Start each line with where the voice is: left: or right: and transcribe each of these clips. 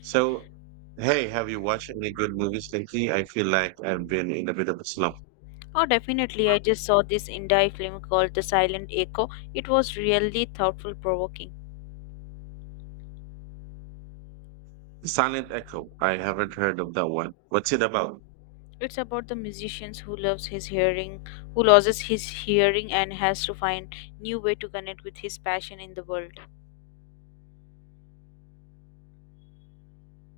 right: So, hey, have you watched any good movies lately? I feel like I've been in a bit of a slump.
left: Oh, definitely. I just saw this Indie film called The Silent Echo. It was really thoughtful provoking.
right: Silent Echo. I haven't heard of that one. What's it about?
left: It's about the musician who loves his hearing, who loses his hearing and has to find new way to connect with his passion in the world.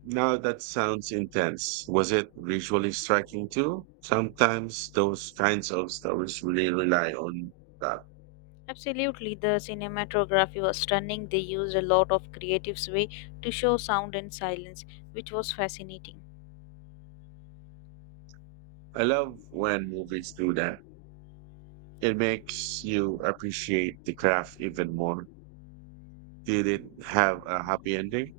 right: Now that sounds intense. Was it visually striking too? Sometimes those kinds of stories really rely on that.
left: Absolutely, the cinematography was stunning. They used a lot of creative way to show sound and silence, which was fascinating.
right: I love when movies do that. It makes you appreciate the craft even more. Did it have a happy ending?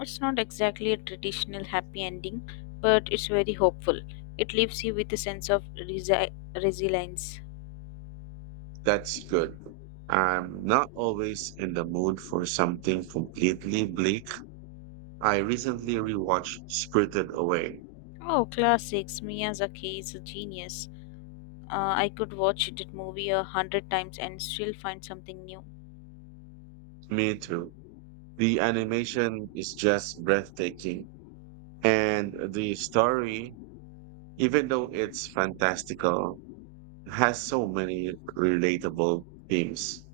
left: It's not exactly a traditional happy ending, but it's very hopeful. It leaves you with a sense of resilience.
right: That's good. I'm not always in the mood for something completely bleak. I recently rewatched Spirited Away.
left: Oh, classics. Miyazaki is a genius. I could watch that movie a hundred times and still find something new.
right: Me too. The animation is just breathtaking. And the story, even though it's fantastical, has so many relatable themes.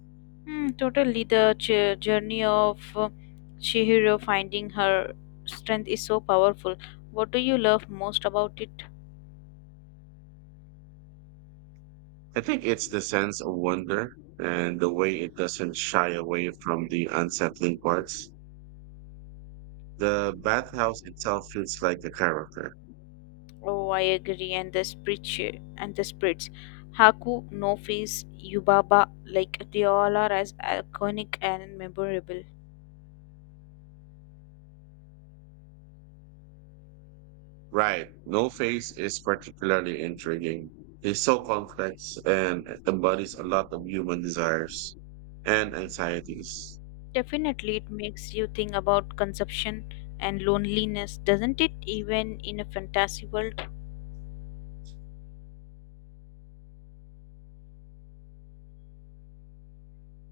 left: Hmm, totally. The journey of Chihiro finding her strength is so powerful. What do you love most about it?
right: I think it's the sense of wonder and the way it doesn't shy away from the unsettling parts. The bathhouse itself feels like a character.
left: Oh, I agree. And the spirits, Haku, No Face, Yubaba, like they all are as iconic and memorable.
right: Right. No face is particularly intriguing. He's so complex and embodies a lot of human desires and anxieties.
left: Definitely, it makes you think about consumption and loneliness, doesn't it? Even in a fantasy world.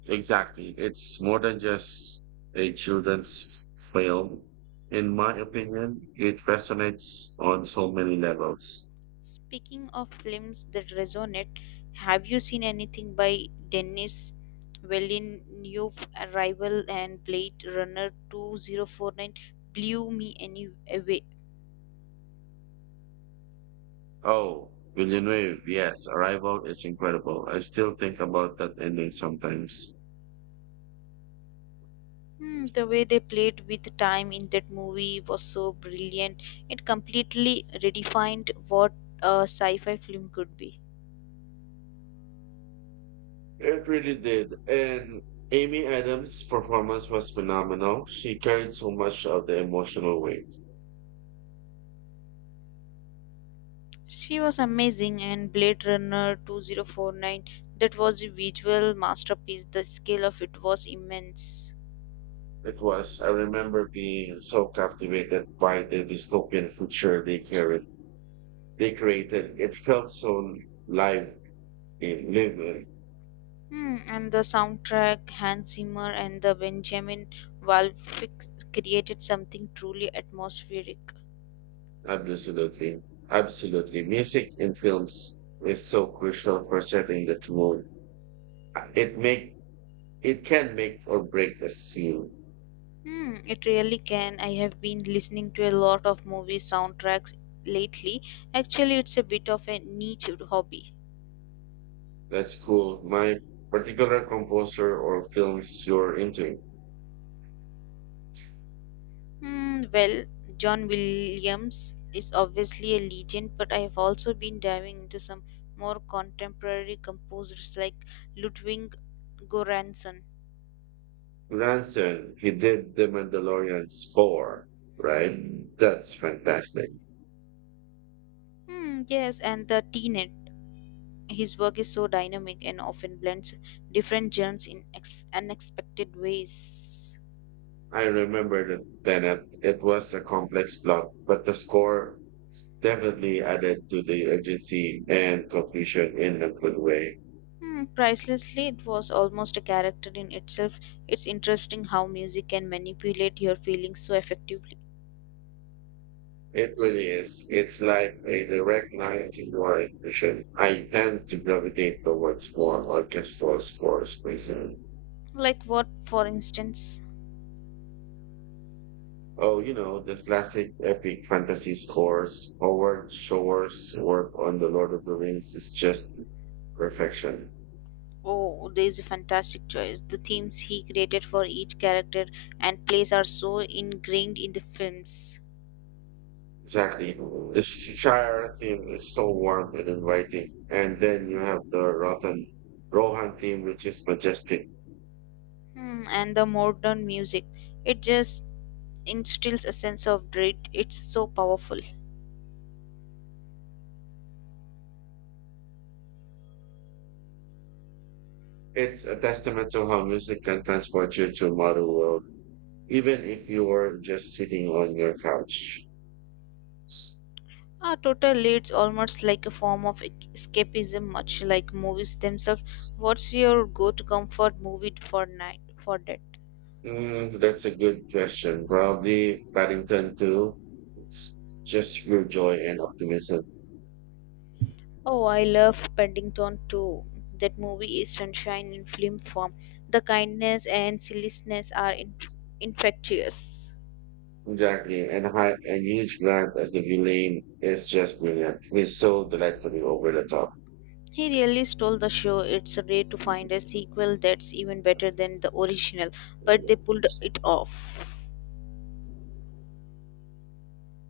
right: Exactly. It's more than just a children's film. In my opinion, it resonates on so many levels.
left: Speaking of films that resonate, have you seen anything by Denis Villeneuve, Arrival and Blade Runner 2049? Blew me any away.
right: Oh, Villeneuve, yes, Arrival is incredible. I still think about that ending sometimes.
left: Hmm, the way they played with time in that movie was so brilliant. It completely redefined what a sci fi film could be.
right: It really did. And Amy Adams' performance was phenomenal. She carried so much of the emotional weight.
left: She was amazing and Blade Runner 2049, that was a visual masterpiece. The scale of it was immense.
right: It was, I remember being so captivated by the dystopian future They created. It felt so live in living.
left: Hmm, and the soundtrack, Hans Zimmer and the Benjamin Valfix created something truly atmospheric.
right: Absolutely. Absolutely. Music in films is so crucial for setting the mood. It make it can make or break a scene.
left: Hmm, it really can. I have been listening to a lot of movie soundtracks lately. Actually, it's a bit of a niche hobby.
right: That's cool. My particular composer or films you're into.
left: Hmm, well, John Williams is obviously a legend, but I have also been diving into some more contemporary composers like Ludwig Göransson.
right: Branson, he did the Mandalorian score, right? Mm. That's fantastic.
left: Hmm, yes, and the Tenet. His work is so dynamic and often blends different genres in unexpected ways.
right: I remember the Tenet. It was a complex plot, but the score definitely added to the urgency and conclusion in a good way.
left: Hmm, pricelessly, it was almost a character in itself. It's interesting how music can manipulate your feelings so effectively.
right: It really is. It's like a direct line to your intuition. I tend to gravitate towards more orchestral scores myself.
left: Like what, for instance?
right: Oh, you know, the classic epic fantasy scores. Howard Shore's work on The Lord of the Rings is just perfection.
left: Oh, there is a fantastic choice. The themes he created for each character and place are so ingrained in the films.
right: Exactly. The Shire theme is so warm and inviting. And then you have the Rohan theme, which is majestic.
left: Hmm, and the modern music, it just instills a sense of dread. It's so powerful.
right: It's a testament to how music can transport you to a modern world, even if you are just sitting on your couch.
left: Ah, totally, it's almost like a form of escapism, much like movies themselves. What's your go-to comfort movie for night for that?
right: Mm, that's a good question. Probably Paddington too. It's just pure joy and optimism.
left: Oh, I love Paddington too. That movie is sunshine in film form. The kindness and silliness are infectious.
right: Exactly. And high and huge Grant as the villain is just brilliant. He's so delightfully over the top.
left: He really stole the show. It's rare to find a sequel that's even better than the original, but they pulled it off.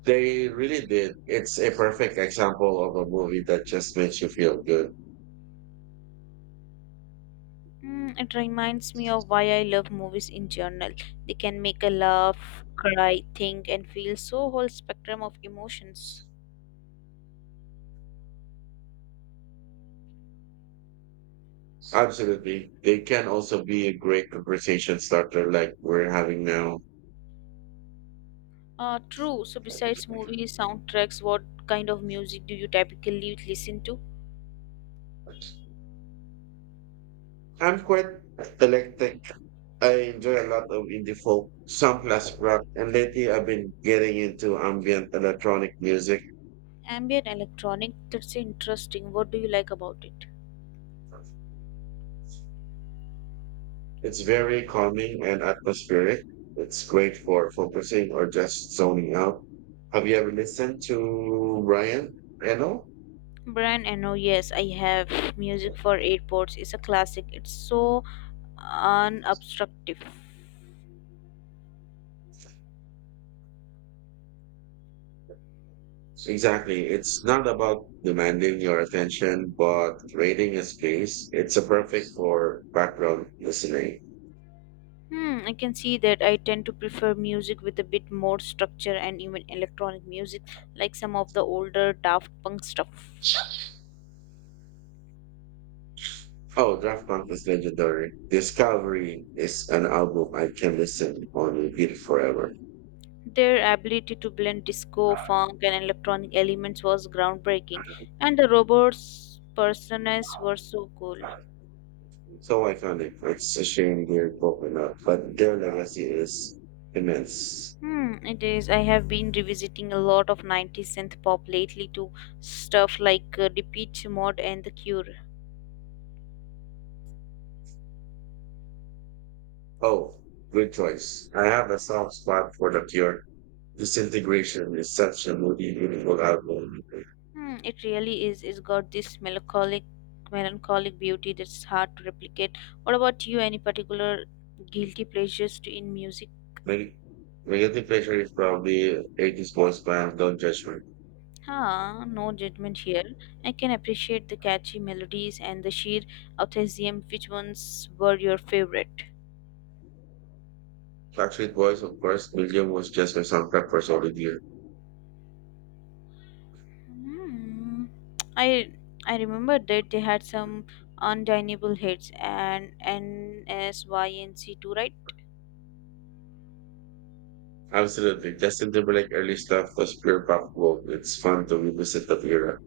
right: They really did. It's a perfect example of a movie that just makes you feel good.
left: Mm, it reminds me of why I love movies in general. They can make a laugh, cry, think, and feel so whole spectrum of emotions.
right: Absolutely. They can also be a great conversation starter like we're having now.
left: True. So, besides movies, soundtracks, what kind of music do you typically listen to?
right: I'm quite eclectic. I enjoy a lot of indie folk, some classic rock, and lately I've been getting into ambient electronic music.
left: Ambient electronic. That's interesting. What do you like about it?
right: It's very calming and atmospheric. It's great for focusing or just zoning out. Have you ever listened to Brian Eno?
left: Brian Eno, yes, I have music for airports. It's a classic. It's so unobstructive.
right: Exactly. It's not about demanding your attention, but creating a space. It's a perfect for background listening.
left: Hmm, I can see that I tend to prefer music with a bit more structure and even electronic music, like some of the older Daft Punk stuff.
right: Oh, Daft Punk is legendary. Discovery is an album I can listen on repeat forever.
left: Their ability to blend disco, funk, and electronic elements was groundbreaking, and the robots' personas were so cool.
right: So iconic. It's a shame they're broken up, but their legacy is immense.
left: Hmm, it is. I have been revisiting a lot of 90s synth pop lately to stuff like Depeche Mode and The Cure.
right: Oh, good choice. I have a soft spot for The Cure. Disintegration is such a moody, beautiful album.
left: Hmm, it really is. It's got this melancholic beauty that's hard to replicate. What about you? Any particular guilty pleasures to in music?
right: Neg- Negative Pressure is probably 80s boys band, Don't Judge Me.
left: Huh, no judgment here. I can appreciate the catchy melodies and the sheer enthusiasm. Which ones were your favorite?
right: Backstreet Boys, of course, William was just a soundtrack for Solid Year.
left: Hmm. I I remember that they had some undeniable hits and nsync too, right?
right: Absolutely. Justin Timberlake early stuff was pure pop gold. It's fun to revisit that era.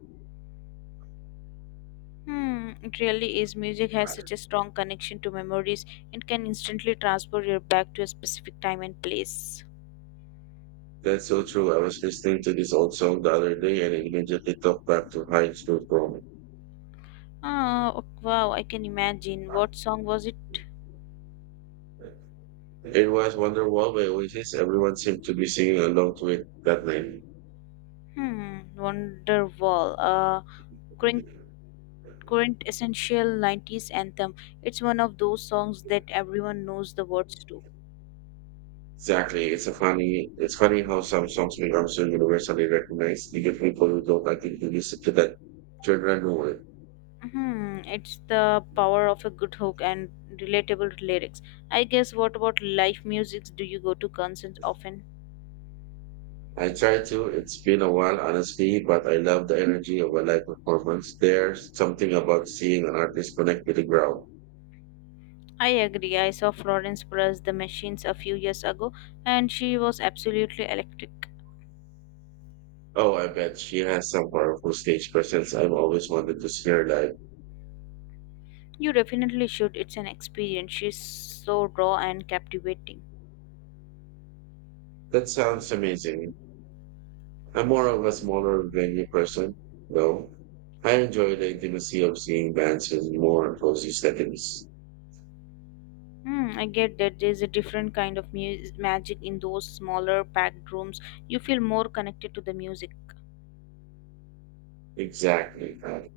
left: Hmm, it really is. Music has such a strong connection to memories. It can instantly transport you back to a specific time and place.
right: That's so true. I was listening to this old song the other day and it immediately took back to high school prom.
left: Ah, oh, wow, I can imagine. What song was it?
right: It was Wonderwall by Oasis. Everyone seemed to be singing along to it that night.
left: Hmm, Wonderwall. Current essential 90s anthem. It's one of those songs that everyone knows the words to.
right: Exactly. It's a funny. It's funny how some songs become so universally recognized. You get people who don't like it to listen to that genre.
left: Hmm, it's the power of a good hook and relatable lyrics. I guess what about live musics? Do you go to concerts often?
right: I try to. It's been a while, honestly, but I love the energy of a live performance. There's something about seeing an artist connect with the crowd.
left: I agree. I saw Florence Plus the Machines a few years ago and she was absolutely electric.
right: Oh, I bet she has some powerful stage presence. I've always wanted to see her live.
left: You definitely should. It's an experience. She's so raw and captivating.
right: That sounds amazing. I'm more of a smaller venue person, though. I enjoy the intimacy of seeing bands with more cozy settings.
left: Hmm, I get that there's a different kind of magic in those smaller packed rooms. You feel more connected to the music.
right: Exactly. I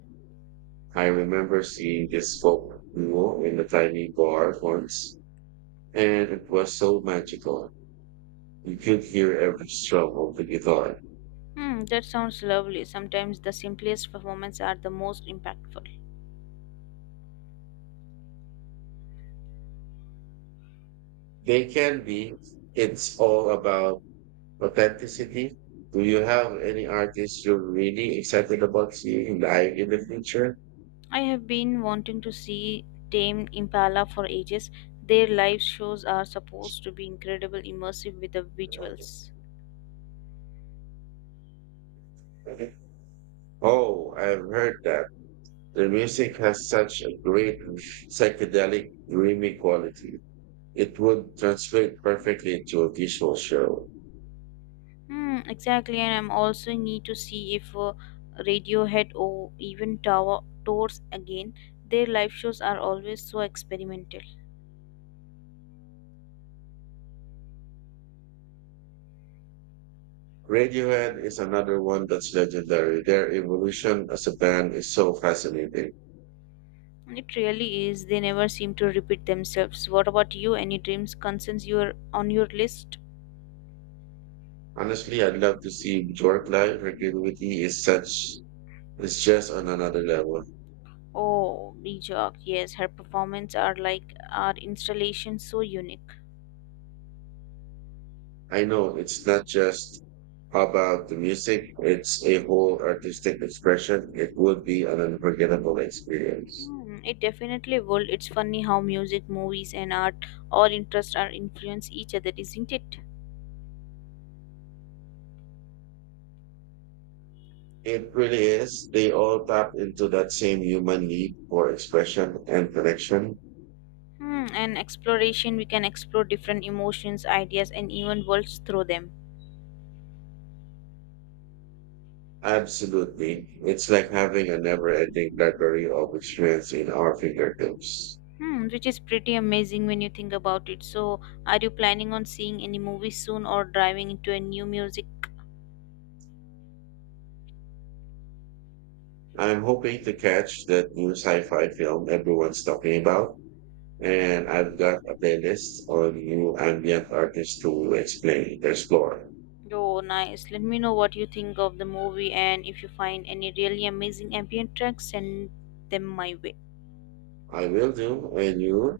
right: I remember seeing this folk duo in a tiny bar once, and it was so magical. You could hear every stroke of the guitar.
left: Hmm, that sounds lovely. Sometimes the simplest performances are the most impactful.
right: They can be. It's all about authenticity. Do you have any artists you're really excited about seeing live in the future?
left: I have been wanting to see Tame Impala for ages. Their live shows are supposed to be incredible immersive with the visuals.
right: Oh, I've heard that. The music has such a great psychedelic, dreamy quality. It would translate perfectly into a visual show.
left: Hmm, exactly, and I'm also need to see if Radiohead or even Tower tours again. Their live shows are always so experimental.
right: Radiohead is another one that's legendary. Their evolution as a band is so fascinating.
left: It really is. They never seem to repeat themselves. What about you? Any dreams concerns you're on your list?
right: Honestly, I'd love to see Bjork live. Her creativity is such is just on another level.
left: Oh, Bijak, yes, her performance are like our installation so unique.
right: I know it's not just about the music; it's a whole artistic expression. It would be an unforgettable experience.
left: Hmm, it definitely will. It's funny how music, movies, and art all interests are influence each other, isn't it?
right: It really is. They all tap into that same human need for expression and connection.
left: Hmm, and exploration, we can explore different emotions, ideas, and even worlds through them.
right: Absolutely, it's like having a never-ending library of experience in our fingertips.
left: Hmm, which is pretty amazing when you think about it. So, are you planning on seeing any movies soon or driving into a new music?
right: I'm hoping to catch that new sci-fi film everyone's talking about, and I've got a playlist on new ambient artists to explore.
left: Oh, nice. Let me know what you think of the movie and if you find any really amazing ambient tracks, send them my way.
right: I will do. And you,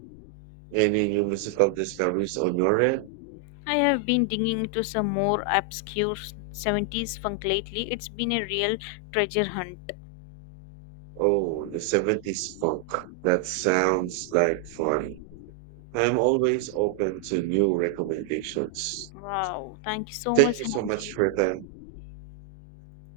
right: any new musical discoveries on your end?
left: I have been digging into some more obscure 70s funk lately. It's been a real treasure hunt.
right: Oh, the 70s punk. That sounds like fun. I'm always open to new recommendations.
left: Wow. Thank you so
right: Thank
left: much,
right: you so much for
left: Hanji.
right: that.